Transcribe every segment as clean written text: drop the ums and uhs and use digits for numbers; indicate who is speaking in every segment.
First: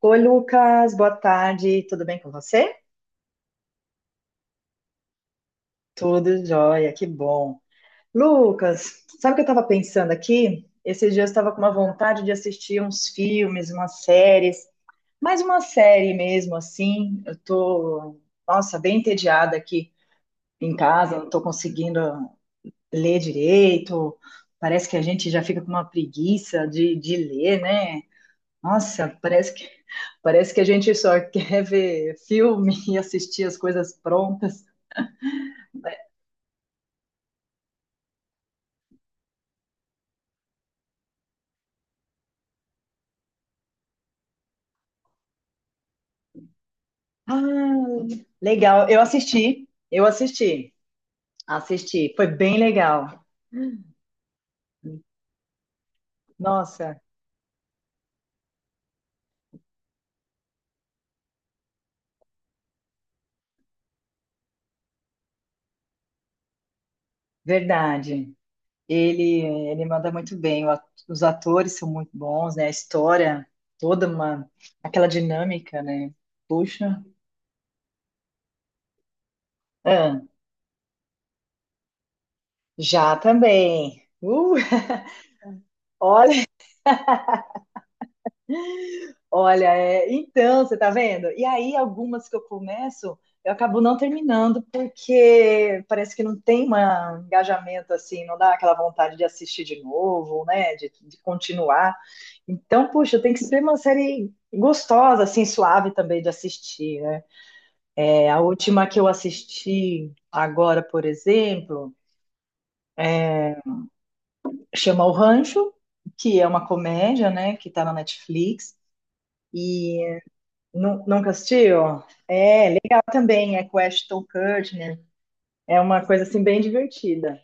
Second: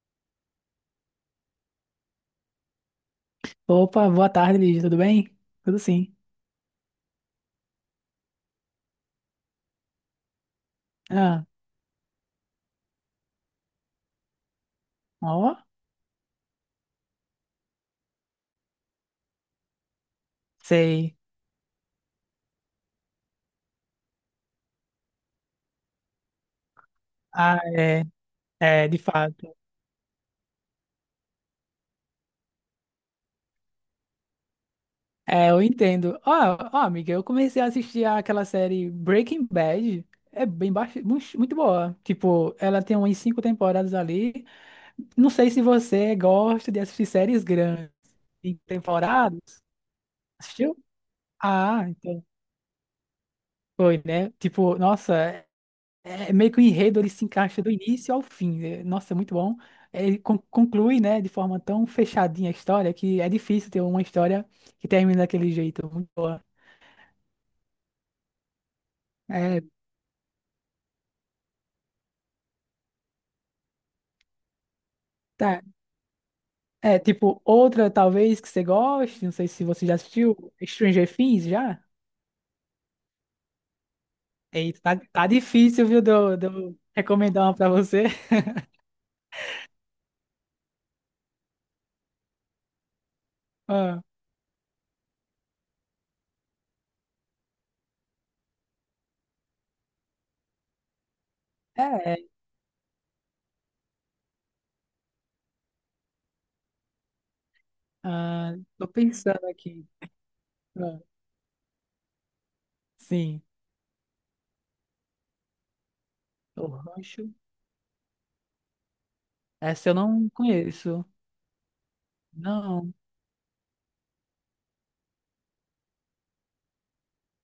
Speaker 1: Oi, Lucas, boa tarde, tudo bem com você?
Speaker 2: Opa, boa tarde, Lígia, tudo bem? Tudo sim.
Speaker 1: Tudo jóia, que bom. Lucas, sabe o que eu estava pensando aqui? Esses dias eu
Speaker 2: Ah,
Speaker 1: estava com uma vontade de assistir uns filmes, umas séries, mais
Speaker 2: ó,
Speaker 1: uma série mesmo, assim. Eu tô, nossa, bem entediada aqui em
Speaker 2: sei.
Speaker 1: casa, não estou conseguindo ler direito. Parece que a gente já fica com uma preguiça de
Speaker 2: Ah,
Speaker 1: ler, né?
Speaker 2: é, é, de
Speaker 1: Nossa, parece
Speaker 2: fato.
Speaker 1: que, parece que a gente só quer ver filme e assistir as coisas prontas.
Speaker 2: É, eu entendo. Ó, ó, amiga, eu comecei a assistir aquela série Breaking Bad. É bem baixo, muito boa. Tipo, ela tem umas cinco temporadas ali. Não sei se você gosta de assistir séries grandes
Speaker 1: Ah,
Speaker 2: em
Speaker 1: legal. Eu
Speaker 2: temporadas.
Speaker 1: assisti, eu assisti,
Speaker 2: Assistiu? Ah,
Speaker 1: assisti.
Speaker 2: então
Speaker 1: Foi bem legal.
Speaker 2: foi, né? Tipo, nossa, é meio que o
Speaker 1: Nossa,
Speaker 2: enredo ele se encaixa do início ao fim. É, nossa, é muito bom. É, Ele conclui, né, de forma tão fechadinha a história que é difícil ter uma história que termina daquele jeito. É muito boa.
Speaker 1: verdade. Ele,
Speaker 2: É,
Speaker 1: ele manda muito bem. Os atores são muito bons, né? A história, toda uma, aquela
Speaker 2: tá.
Speaker 1: dinâmica, né?
Speaker 2: É,
Speaker 1: Puxa.
Speaker 2: tipo, outra talvez que você goste, não sei se você já
Speaker 1: Ah,
Speaker 2: assistiu, Stranger Things, já?
Speaker 1: já também.
Speaker 2: Eita, tá, tá difícil, viu, de eu de eu recomendar uma pra você.
Speaker 1: Olha, é, então, você tá vendo? E aí, algumas que eu começo, eu acabo não
Speaker 2: Ah,
Speaker 1: terminando, porque parece que não tem um engajamento assim, não dá aquela vontade de assistir de novo, né? De continuar.
Speaker 2: é,
Speaker 1: Então, puxa, tem que ser uma série gostosa, assim, suave também de assistir, né? É, a
Speaker 2: ah,
Speaker 1: última
Speaker 2: tô
Speaker 1: que eu
Speaker 2: pensando aqui.
Speaker 1: assisti agora,
Speaker 2: Ah,
Speaker 1: por exemplo,
Speaker 2: sim,
Speaker 1: chama O Rancho, que é uma
Speaker 2: o
Speaker 1: comédia,
Speaker 2: Rancho.
Speaker 1: né? Que tá na Netflix.
Speaker 2: Essa eu não conheço.
Speaker 1: Nunca assistiu? É,
Speaker 2: Não.
Speaker 1: legal também. É com o Ashton Kutcher. É uma coisa assim bem divertida.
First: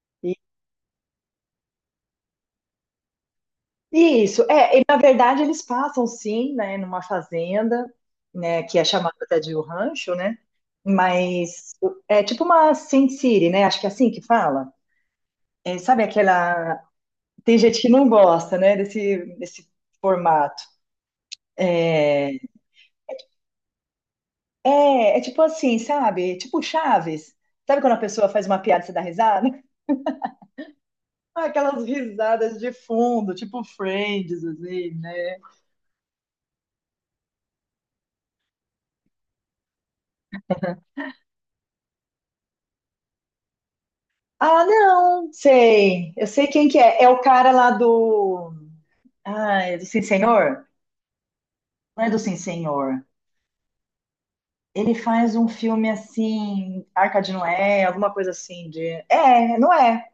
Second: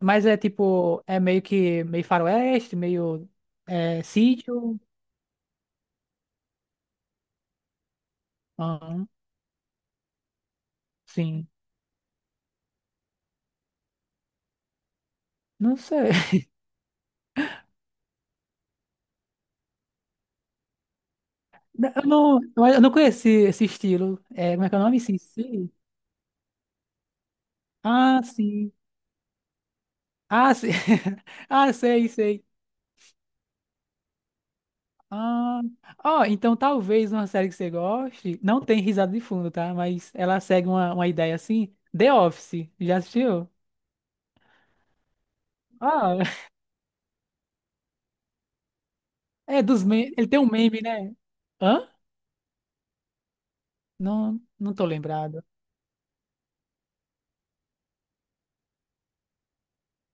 Speaker 2: Mas
Speaker 1: E
Speaker 2: é tipo, é meio faroeste, meio é,
Speaker 1: e isso,
Speaker 2: sítio.
Speaker 1: é, e, na verdade eles passam sim, né, numa fazenda, né, que é
Speaker 2: Aham,
Speaker 1: chamada até de o rancho, né?
Speaker 2: sim.
Speaker 1: Mas é tipo uma Sin City, né? Acho que é assim que fala.
Speaker 2: Não
Speaker 1: É, sabe
Speaker 2: sei.
Speaker 1: aquela. Tem gente que não gosta, né, desse formato.
Speaker 2: Eu
Speaker 1: É,
Speaker 2: não, eu não conheci esse estilo. É, como é que é o nome?
Speaker 1: é, tipo
Speaker 2: Sissi?
Speaker 1: assim, sabe? Tipo Chaves. Sabe quando a
Speaker 2: Ah,
Speaker 1: pessoa faz uma
Speaker 2: sim.
Speaker 1: piada e você dá risada?
Speaker 2: Ah, sim.
Speaker 1: Ah,
Speaker 2: Ah,
Speaker 1: Aquelas
Speaker 2: sei, sei.
Speaker 1: risadas de fundo, tipo Friends, assim, né?
Speaker 2: Ah, ó, então talvez uma série que você goste, não tem risada de fundo, tá? Mas ela segue uma ideia assim. The Office, já assistiu?
Speaker 1: Ah, não, sei.
Speaker 2: Ah,
Speaker 1: Eu sei quem que é. É o cara lá do. Ah,
Speaker 2: é
Speaker 1: é
Speaker 2: dos
Speaker 1: do Sim
Speaker 2: memes. Ele tem um
Speaker 1: Senhor?
Speaker 2: meme, né? Hã?
Speaker 1: Não é do Sim Senhor.
Speaker 2: Não, não tô
Speaker 1: Ele faz
Speaker 2: lembrado.
Speaker 1: um filme assim, Arca de Noé, alguma coisa assim de. É, não é.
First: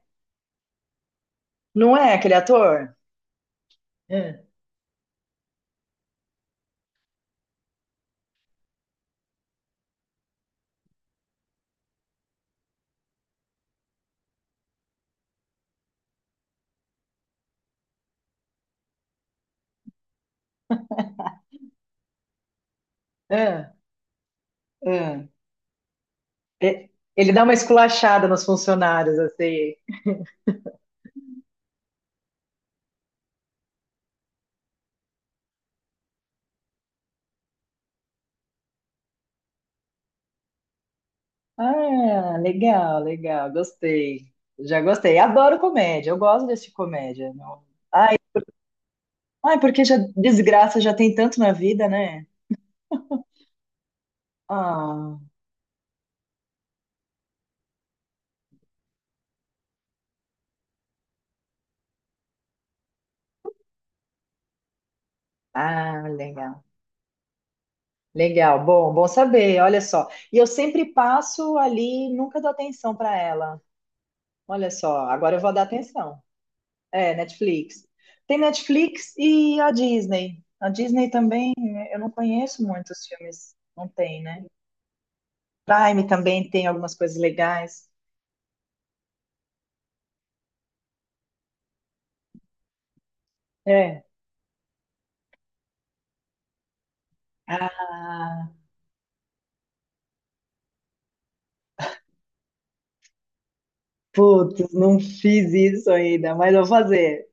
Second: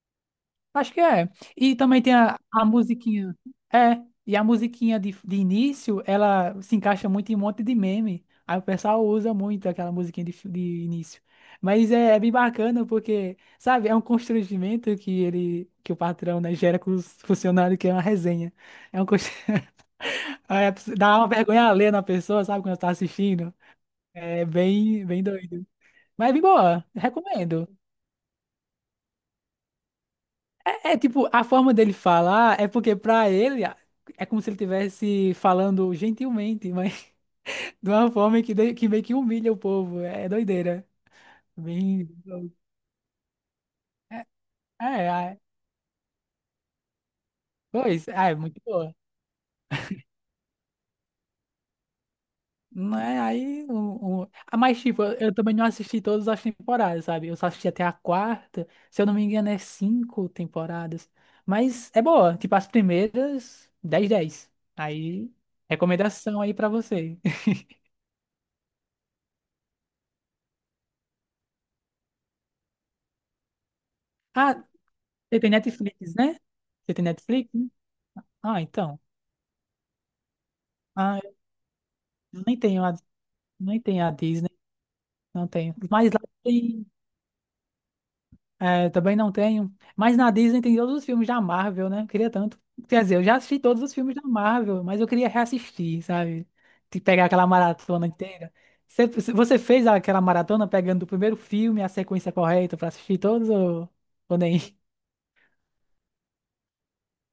Speaker 2: Acho que é. E
Speaker 1: Não
Speaker 2: também
Speaker 1: é
Speaker 2: tem
Speaker 1: aquele
Speaker 2: a
Speaker 1: ator?
Speaker 2: musiquinha. É, e a
Speaker 1: É,
Speaker 2: musiquinha de início, ela se encaixa muito em um monte de meme. Aí o pessoal usa muito aquela musiquinha de, de início. Mas é bem bacana porque, sabe, é um constrangimento que ele, que o patrão, né, gera com os funcionários, que é uma resenha. É um constrangimento. Dá uma vergonha alheia na pessoa, sabe, quando tá assistindo.
Speaker 1: é,
Speaker 2: É bem, bem
Speaker 1: é.
Speaker 2: doido. Mas é bem boa,
Speaker 1: E- Ele dá uma
Speaker 2: recomendo.
Speaker 1: esculachada nos funcionários, assim.
Speaker 2: É tipo, a forma dele falar é porque pra ele é como se ele estivesse falando gentilmente, mas de uma forma que, que meio que humilha o povo. É doideira. Bem.
Speaker 1: Ah, legal, legal, gostei. Já
Speaker 2: É,
Speaker 1: gostei.
Speaker 2: é,
Speaker 1: Adoro comédia, eu gosto desse comédia.
Speaker 2: pois, é, é muito boa.
Speaker 1: Ai, porque já desgraça já tem tanto na vida, né?
Speaker 2: Não é aí. Ah, mas, tipo,
Speaker 1: Ah,
Speaker 2: eu também não assisti todas as temporadas, sabe? Eu só assisti até a quarta. Se eu não me engano, é cinco temporadas. Mas é boa. Tipo, as primeiras, dez. Aí,
Speaker 1: Ah,
Speaker 2: recomendação aí
Speaker 1: legal.
Speaker 2: pra você.
Speaker 1: Legal, bom, bom saber, olha só. E eu sempre passo ali, nunca dou atenção para ela. Olha só, agora eu
Speaker 2: Você tem
Speaker 1: vou dar
Speaker 2: Netflix,
Speaker 1: atenção.
Speaker 2: né? Você tem
Speaker 1: É,
Speaker 2: Netflix? Né?
Speaker 1: Netflix. Tem
Speaker 2: Ah, então.
Speaker 1: Netflix e a Disney. A Disney
Speaker 2: Ah,
Speaker 1: também, né, eu não
Speaker 2: eu nem
Speaker 1: conheço
Speaker 2: tenho a,
Speaker 1: muitos filmes,
Speaker 2: nem
Speaker 1: não
Speaker 2: tenho a
Speaker 1: tem, né?
Speaker 2: Disney, não tenho.
Speaker 1: Prime
Speaker 2: Mas lá
Speaker 1: também tem
Speaker 2: tem,
Speaker 1: algumas coisas legais.
Speaker 2: é, também não tenho. Mas na Disney tem todos os filmes da Marvel, né? Eu queria tanto. Quer dizer, eu já assisti todos os
Speaker 1: É.
Speaker 2: filmes da Marvel, mas eu queria reassistir, sabe? De pegar aquela maratona
Speaker 1: Ah,
Speaker 2: inteira. Você, você fez aquela maratona pegando o primeiro filme, a sequência correta pra assistir todos ou nem?
Speaker 1: Putz, não fiz isso ainda, mas vou fazer.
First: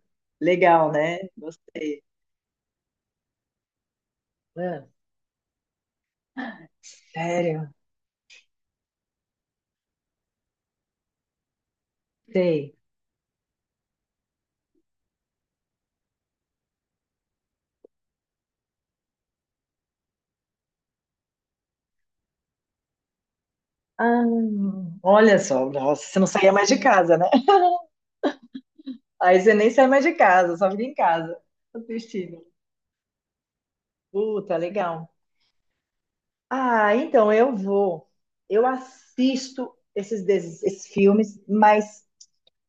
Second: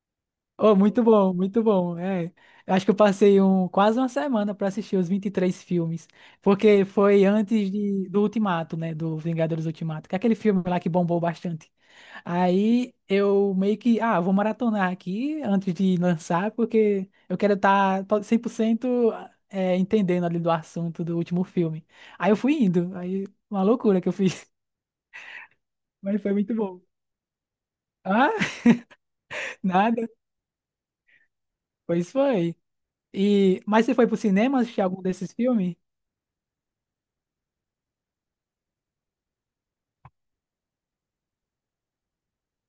Speaker 2: Oh,
Speaker 1: Legal,
Speaker 2: muito
Speaker 1: né?
Speaker 2: bom, muito bom.
Speaker 1: Gostei.
Speaker 2: É, eu acho que eu passei um, quase uma semana para
Speaker 1: Ah,
Speaker 2: assistir os 23 filmes, porque foi antes
Speaker 1: sério?
Speaker 2: do Ultimato, né, do Vingadores Ultimato, que é aquele filme lá que bombou bastante.
Speaker 1: Sei.
Speaker 2: Aí eu meio que, ah, vou maratonar aqui antes de lançar, porque eu quero estar 100% é, entendendo ali do assunto do último filme. Aí eu fui indo, aí uma loucura que eu
Speaker 1: Ah,
Speaker 2: fiz,
Speaker 1: olha só, nossa, você
Speaker 2: mas
Speaker 1: não
Speaker 2: foi
Speaker 1: saía
Speaker 2: muito
Speaker 1: mais de
Speaker 2: bom.
Speaker 1: casa, né?
Speaker 2: Ah,
Speaker 1: Aí você nem sai mais
Speaker 2: nada,
Speaker 1: de casa, só fica em casa
Speaker 2: pois
Speaker 1: assistindo.
Speaker 2: foi. E, mas você foi pro
Speaker 1: Puta,
Speaker 2: cinema assistir algum
Speaker 1: legal.
Speaker 2: desses filmes?
Speaker 1: Ah, então eu vou. Eu assisto esses filmes, mas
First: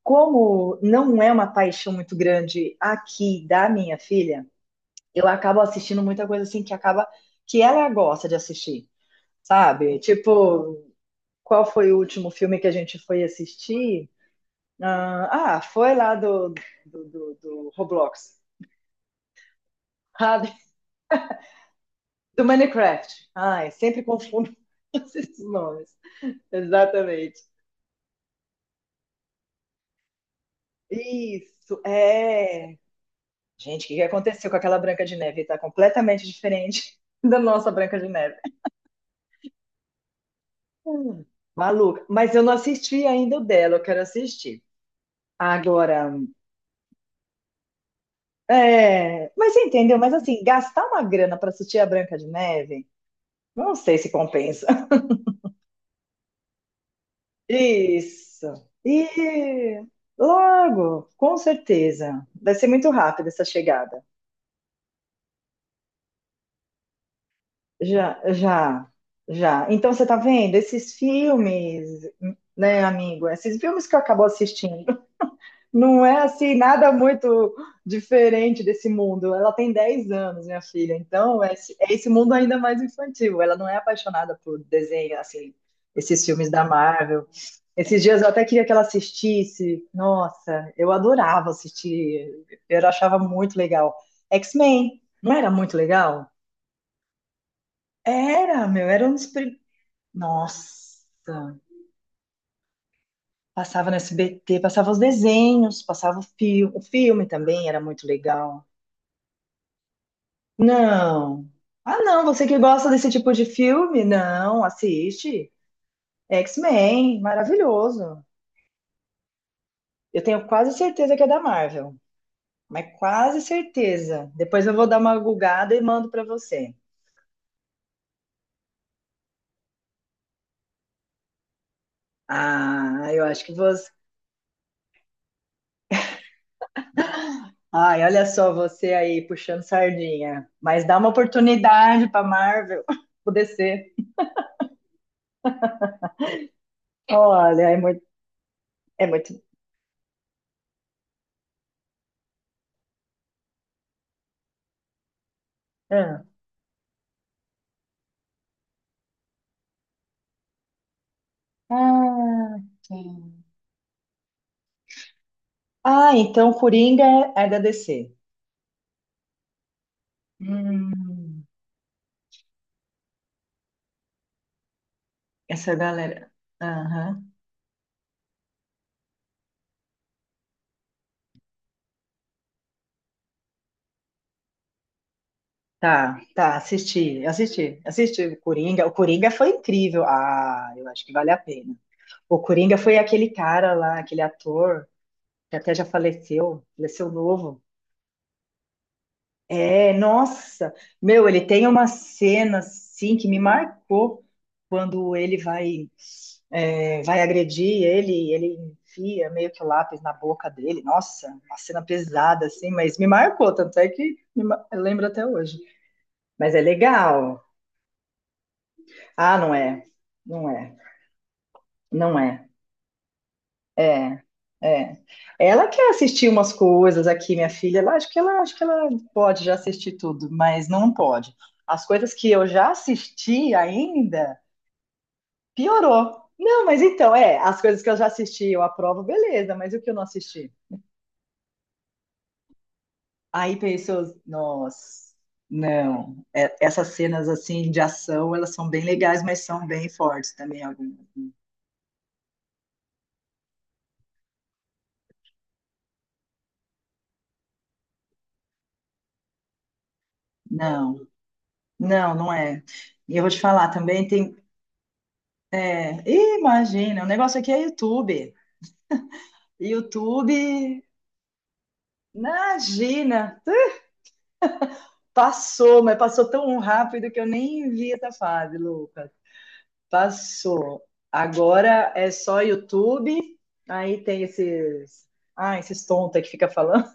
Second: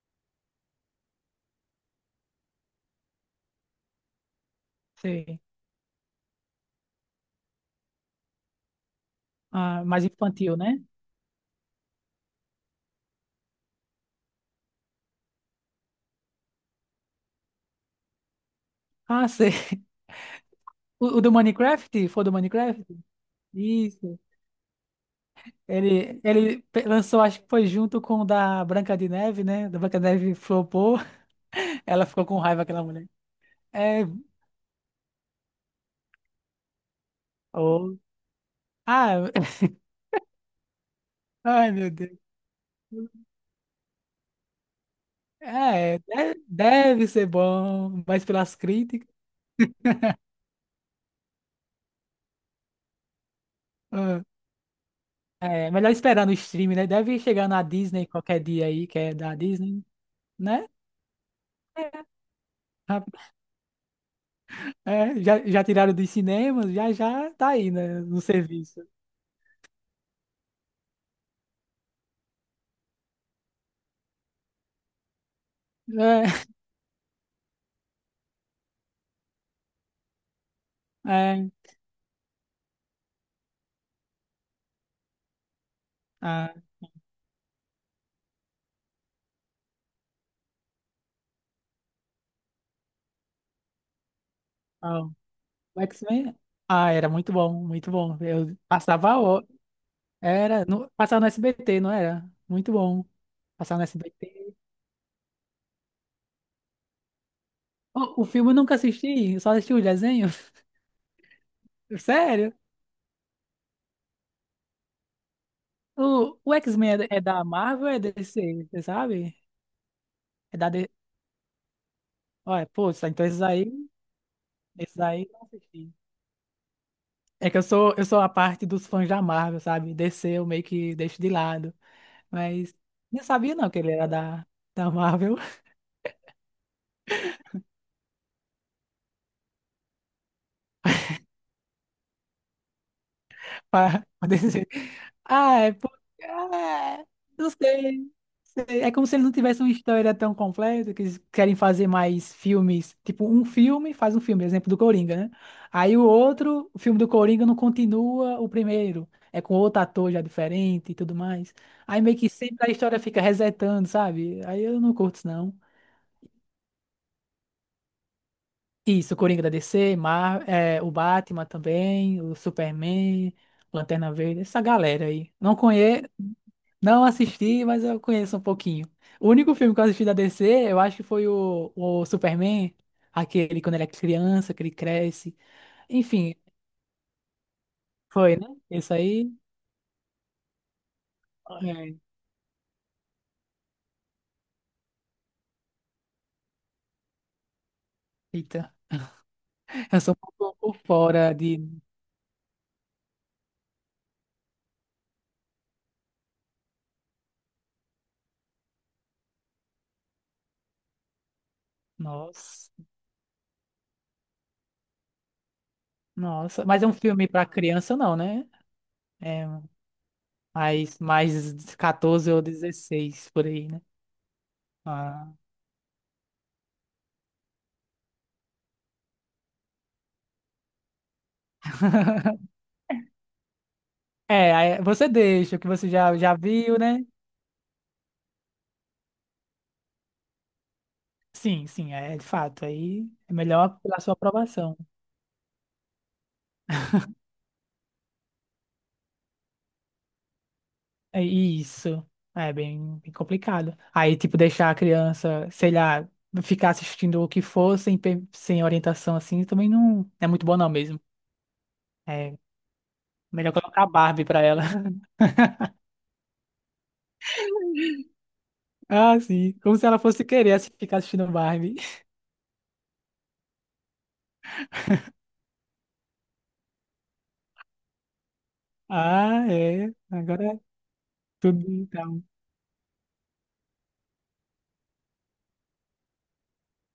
Speaker 1: como não é uma paixão muito grande aqui da minha filha, eu
Speaker 2: Sei.
Speaker 1: acabo assistindo muita coisa assim que acaba que ela gosta de assistir.
Speaker 2: Ah,
Speaker 1: Sabe?
Speaker 2: mais infantil,
Speaker 1: Tipo,
Speaker 2: né?
Speaker 1: qual foi o último filme que a gente foi assistir? Ah, ah, foi lá do Roblox,
Speaker 2: Ah, sei.
Speaker 1: sabe?
Speaker 2: O, o do Minecraft? Foi do
Speaker 1: Do
Speaker 2: Minecraft?
Speaker 1: Minecraft. Ai, sempre
Speaker 2: Isso.
Speaker 1: confundo esses nomes.
Speaker 2: Ele, ele lançou,
Speaker 1: Exatamente.
Speaker 2: acho que foi junto com o da Branca de Neve, né? Da Branca de Neve flopou.
Speaker 1: Isso,
Speaker 2: Ela ficou com raiva,
Speaker 1: é.
Speaker 2: aquela mulher.
Speaker 1: Gente, o que que
Speaker 2: É.
Speaker 1: aconteceu com aquela Branca de Neve? Tá completamente diferente da nossa
Speaker 2: Oh.
Speaker 1: Branca de Neve.
Speaker 2: Ah,
Speaker 1: Hum,
Speaker 2: ai, meu
Speaker 1: Maluca.
Speaker 2: Deus.
Speaker 1: Mas eu não assisti ainda o dela, eu quero assistir.
Speaker 2: É,
Speaker 1: Agora.
Speaker 2: deve ser bom, mas pelas críticas.
Speaker 1: É, mas você entendeu? Mas assim, gastar uma grana para assistir a Branca de Neve, não sei se
Speaker 2: Ah,
Speaker 1: compensa.
Speaker 2: é melhor esperar no stream, né? Deve chegar na Disney qualquer
Speaker 1: Isso.
Speaker 2: dia aí, que é da
Speaker 1: E
Speaker 2: Disney, né?
Speaker 1: logo, com certeza. Vai ser muito
Speaker 2: É,
Speaker 1: rápido essa chegada.
Speaker 2: é, já, já tiraram dos cinemas, já tá aí, né,
Speaker 1: Já,
Speaker 2: no serviço.
Speaker 1: já, já. Então você tá vendo esses filmes, né, amigo? Esses filmes que eu acabo assistindo. Não é assim nada muito diferente desse mundo. Ela tem 10 anos, minha filha.
Speaker 2: É,
Speaker 1: Então,
Speaker 2: é,
Speaker 1: é esse mundo ainda mais infantil. Ela não é apaixonada por desenho, assim, esses filmes
Speaker 2: ah,
Speaker 1: da Marvel. Esses dias eu até queria que ela assistisse. Nossa, eu adorava assistir. Eu achava muito legal. X-Men,
Speaker 2: ah,
Speaker 1: não era muito
Speaker 2: o
Speaker 1: legal?
Speaker 2: X-Men, ah, era muito bom, muito bom. Eu
Speaker 1: Era, meu, era um
Speaker 2: passava,
Speaker 1: dos prim-
Speaker 2: era, no, passava no
Speaker 1: Nossa,
Speaker 2: SBT, não era? Muito bom, passava no
Speaker 1: passava no
Speaker 2: SBT.
Speaker 1: SBT, passava os desenhos, passava o filme também, era muito
Speaker 2: O filme eu
Speaker 1: legal.
Speaker 2: nunca assisti, eu só assisti o desenho,
Speaker 1: Não. Ah, não, você
Speaker 2: sério.
Speaker 1: que gosta desse tipo de filme? Não, assiste.
Speaker 2: O X-Men é,
Speaker 1: X-Men,
Speaker 2: é da Marvel ou é
Speaker 1: maravilhoso.
Speaker 2: DC, você sabe?
Speaker 1: Eu tenho
Speaker 2: É da...
Speaker 1: quase
Speaker 2: D- C.
Speaker 1: certeza que é da Marvel,
Speaker 2: Olha, pô,
Speaker 1: mas
Speaker 2: então
Speaker 1: quase certeza. Depois eu vou dar
Speaker 2: esses
Speaker 1: uma
Speaker 2: aí eu não
Speaker 1: gugada e
Speaker 2: assisti.
Speaker 1: mando pra você.
Speaker 2: É que eu sou a parte dos fãs da Marvel, sabe? DC eu meio que deixo de lado. Mas
Speaker 1: Ah, eu
Speaker 2: não
Speaker 1: acho que
Speaker 2: sabia não que
Speaker 1: você.
Speaker 2: ele era da Marvel
Speaker 1: Ai, olha só você aí puxando sardinha. Mas dá uma oportunidade pra Marvel, poder ser.
Speaker 2: para dizer. Ah, é porque. Ah, é, não
Speaker 1: Olha, é muito,
Speaker 2: sei. Sei. É
Speaker 1: é
Speaker 2: como se ele não
Speaker 1: muito.
Speaker 2: tivesse uma história tão completa, que eles querem fazer mais filmes. Tipo, um filme faz um filme, exemplo do Coringa, né? Aí o
Speaker 1: Ah,
Speaker 2: outro, o filme do Coringa não continua o primeiro. É com outro ator já diferente e tudo mais. Aí meio que
Speaker 1: ah,
Speaker 2: sempre a história fica
Speaker 1: sim.
Speaker 2: resetando, sabe? Aí eu não curto isso, não.
Speaker 1: Ah, então Coringa é da DC.
Speaker 2: Isso, o Coringa da DC, Mar é, o
Speaker 1: Hum.
Speaker 2: Batman também, o Superman, Lanterna Verde, essa galera aí. Não
Speaker 1: Essa
Speaker 2: conheço,
Speaker 1: galera.
Speaker 2: não
Speaker 1: Aham.
Speaker 2: assisti, mas eu conheço um pouquinho. O único filme que eu assisti da DC, eu acho que foi o Superman, aquele quando ele é criança, que ele cresce.
Speaker 1: Tá,
Speaker 2: Enfim,
Speaker 1: tá, assisti
Speaker 2: foi,
Speaker 1: o
Speaker 2: né?
Speaker 1: Coringa. O
Speaker 2: Esse
Speaker 1: Coringa
Speaker 2: aí.
Speaker 1: foi incrível. Ah, eu acho que vale a pena.
Speaker 2: É,
Speaker 1: O Coringa foi aquele cara lá, aquele ator que até já faleceu, faleceu novo.
Speaker 2: eita,
Speaker 1: É,
Speaker 2: eu sou um pouco
Speaker 1: nossa,
Speaker 2: por
Speaker 1: meu,
Speaker 2: fora
Speaker 1: ele
Speaker 2: de.
Speaker 1: tem uma cena assim que me marcou quando ele vai agredir ele, ele enfia meio que o lápis na boca dele. Nossa, uma cena pesada assim,
Speaker 2: Nossa,
Speaker 1: mas me marcou, tanto é que eu lembro até hoje. Mas é
Speaker 2: nossa. Mas é um filme
Speaker 1: legal.
Speaker 2: pra criança, não, né?
Speaker 1: Ah,
Speaker 2: É
Speaker 1: não é. Não é.
Speaker 2: mais, mais
Speaker 1: Não
Speaker 2: 14 ou
Speaker 1: é.
Speaker 2: 16 por aí, né?
Speaker 1: É. É.
Speaker 2: Ah.
Speaker 1: Ela quer assistir umas coisas aqui, minha filha. Ela, acho que ela pode já assistir tudo, mas não pode. As coisas que eu já assisti ainda,
Speaker 2: É, aí você deixa o que você
Speaker 1: piorou.
Speaker 2: já
Speaker 1: Não,
Speaker 2: viu,
Speaker 1: mas
Speaker 2: né?
Speaker 1: então, é, as coisas que eu já assisti, eu aprovo, beleza, mas e o que eu não assisti?
Speaker 2: Sim, sim, é de fato. Aí é
Speaker 1: Aí
Speaker 2: melhor pela
Speaker 1: pensou,
Speaker 2: sua aprovação.
Speaker 1: nossa, não, essas cenas assim de ação, elas são bem legais, mas são bem fortes também algumas.
Speaker 2: É isso. É bem, bem complicado. Aí, tipo, deixar a criança, sei lá, ficar assistindo o que for sem, sem orientação assim, também não é muito bom não mesmo.
Speaker 1: Não, não, não
Speaker 2: É
Speaker 1: é. E eu vou te
Speaker 2: melhor
Speaker 1: falar
Speaker 2: colocar a
Speaker 1: também,
Speaker 2: Barbie
Speaker 1: tem.
Speaker 2: pra ela.
Speaker 1: É, ih, imagina, o negócio aqui é YouTube.
Speaker 2: Ah, sim. Como se ela fosse
Speaker 1: YouTube,
Speaker 2: querer ficar assistindo Barbie.
Speaker 1: imagina, passou, mas passou tão rápido que eu nem vi essa fase, Lucas.
Speaker 2: Ah, é. Agora é
Speaker 1: Passou.
Speaker 2: tudo
Speaker 1: Agora é
Speaker 2: então.
Speaker 1: só YouTube, aí tem esses. Ah, esses tontos aí que fica falando,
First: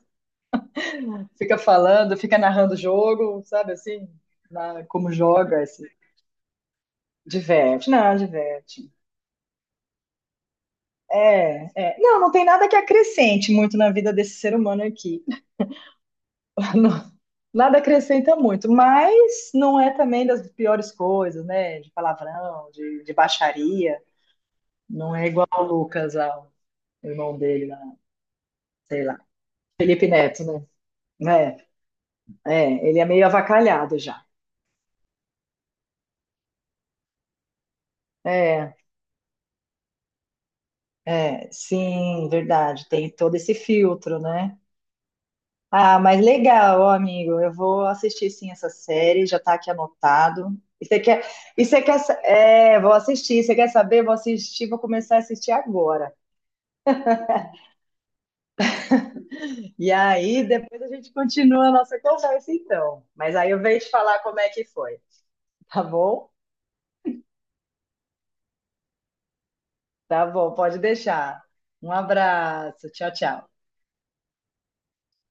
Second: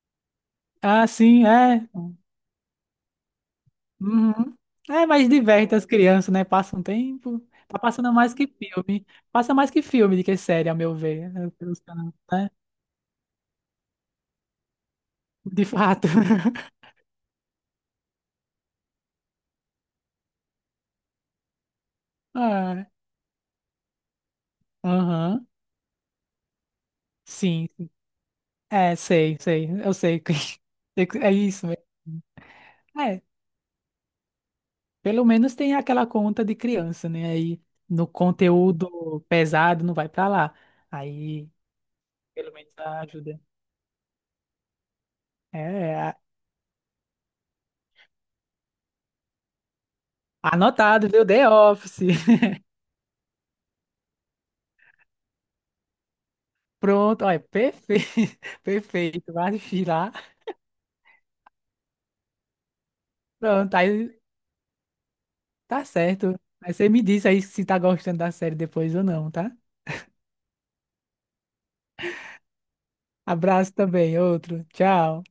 Speaker 2: Ah, sim,
Speaker 1: fica
Speaker 2: é.
Speaker 1: falando, fica narrando o jogo, sabe assim?
Speaker 2: Uhum. É,
Speaker 1: Como
Speaker 2: mas
Speaker 1: joga,
Speaker 2: diverte
Speaker 1: se
Speaker 2: as crianças, né? Passa um tempo. Tá
Speaker 1: diverte.
Speaker 2: passando
Speaker 1: Não,
Speaker 2: mais que
Speaker 1: diverte.
Speaker 2: filme. Passa mais que filme do que série, a meu ver, né,
Speaker 1: É,
Speaker 2: pelos
Speaker 1: é.
Speaker 2: canais,
Speaker 1: Não, não tem
Speaker 2: né?
Speaker 1: nada que acrescente muito na vida desse ser humano aqui.
Speaker 2: De fato.
Speaker 1: Não, nada acrescenta muito, mas não é também das piores coisas, né? De palavrão,
Speaker 2: Ah,
Speaker 1: de baixaria. Não é igual
Speaker 2: aham.
Speaker 1: ao Lucas, ao irmão dele,
Speaker 2: Sim,
Speaker 1: lá,
Speaker 2: sim. É,
Speaker 1: sei lá.
Speaker 2: sei, sei. Eu
Speaker 1: Felipe
Speaker 2: sei. Que-
Speaker 1: Neto,
Speaker 2: sei que- É
Speaker 1: né? É,
Speaker 2: isso mesmo.
Speaker 1: é, ele é
Speaker 2: É,
Speaker 1: meio avacalhado já.
Speaker 2: pelo menos tem aquela conta de criança, né? Aí no
Speaker 1: É,
Speaker 2: conteúdo pesado não vai pra lá.
Speaker 1: é,
Speaker 2: Aí,
Speaker 1: sim,
Speaker 2: pelo menos
Speaker 1: verdade. Tem todo
Speaker 2: ajuda.
Speaker 1: esse filtro, né?
Speaker 2: É,
Speaker 1: Ah,
Speaker 2: a-
Speaker 1: mas legal, ó, amigo. Eu vou assistir sim essa série, já tá aqui anotado. E você
Speaker 2: anotado,
Speaker 1: quer,
Speaker 2: viu? The Office.
Speaker 1: vou assistir. Você quer saber? Vou assistir, vou começar a assistir agora.
Speaker 2: Pronto, olha, perfeito, perfeito, vai assistir.
Speaker 1: E aí, depois a gente continua a nossa conversa, então. Mas aí eu
Speaker 2: Pronto,
Speaker 1: venho te
Speaker 2: aí
Speaker 1: falar como é que foi, tá
Speaker 2: tá
Speaker 1: bom?
Speaker 2: certo. Aí você me diz aí se tá gostando da série depois ou não, tá?
Speaker 1: Tá bom, pode deixar. Um abraço, tchau, tchau.
Speaker 2: Abraço também, outro. Tchau.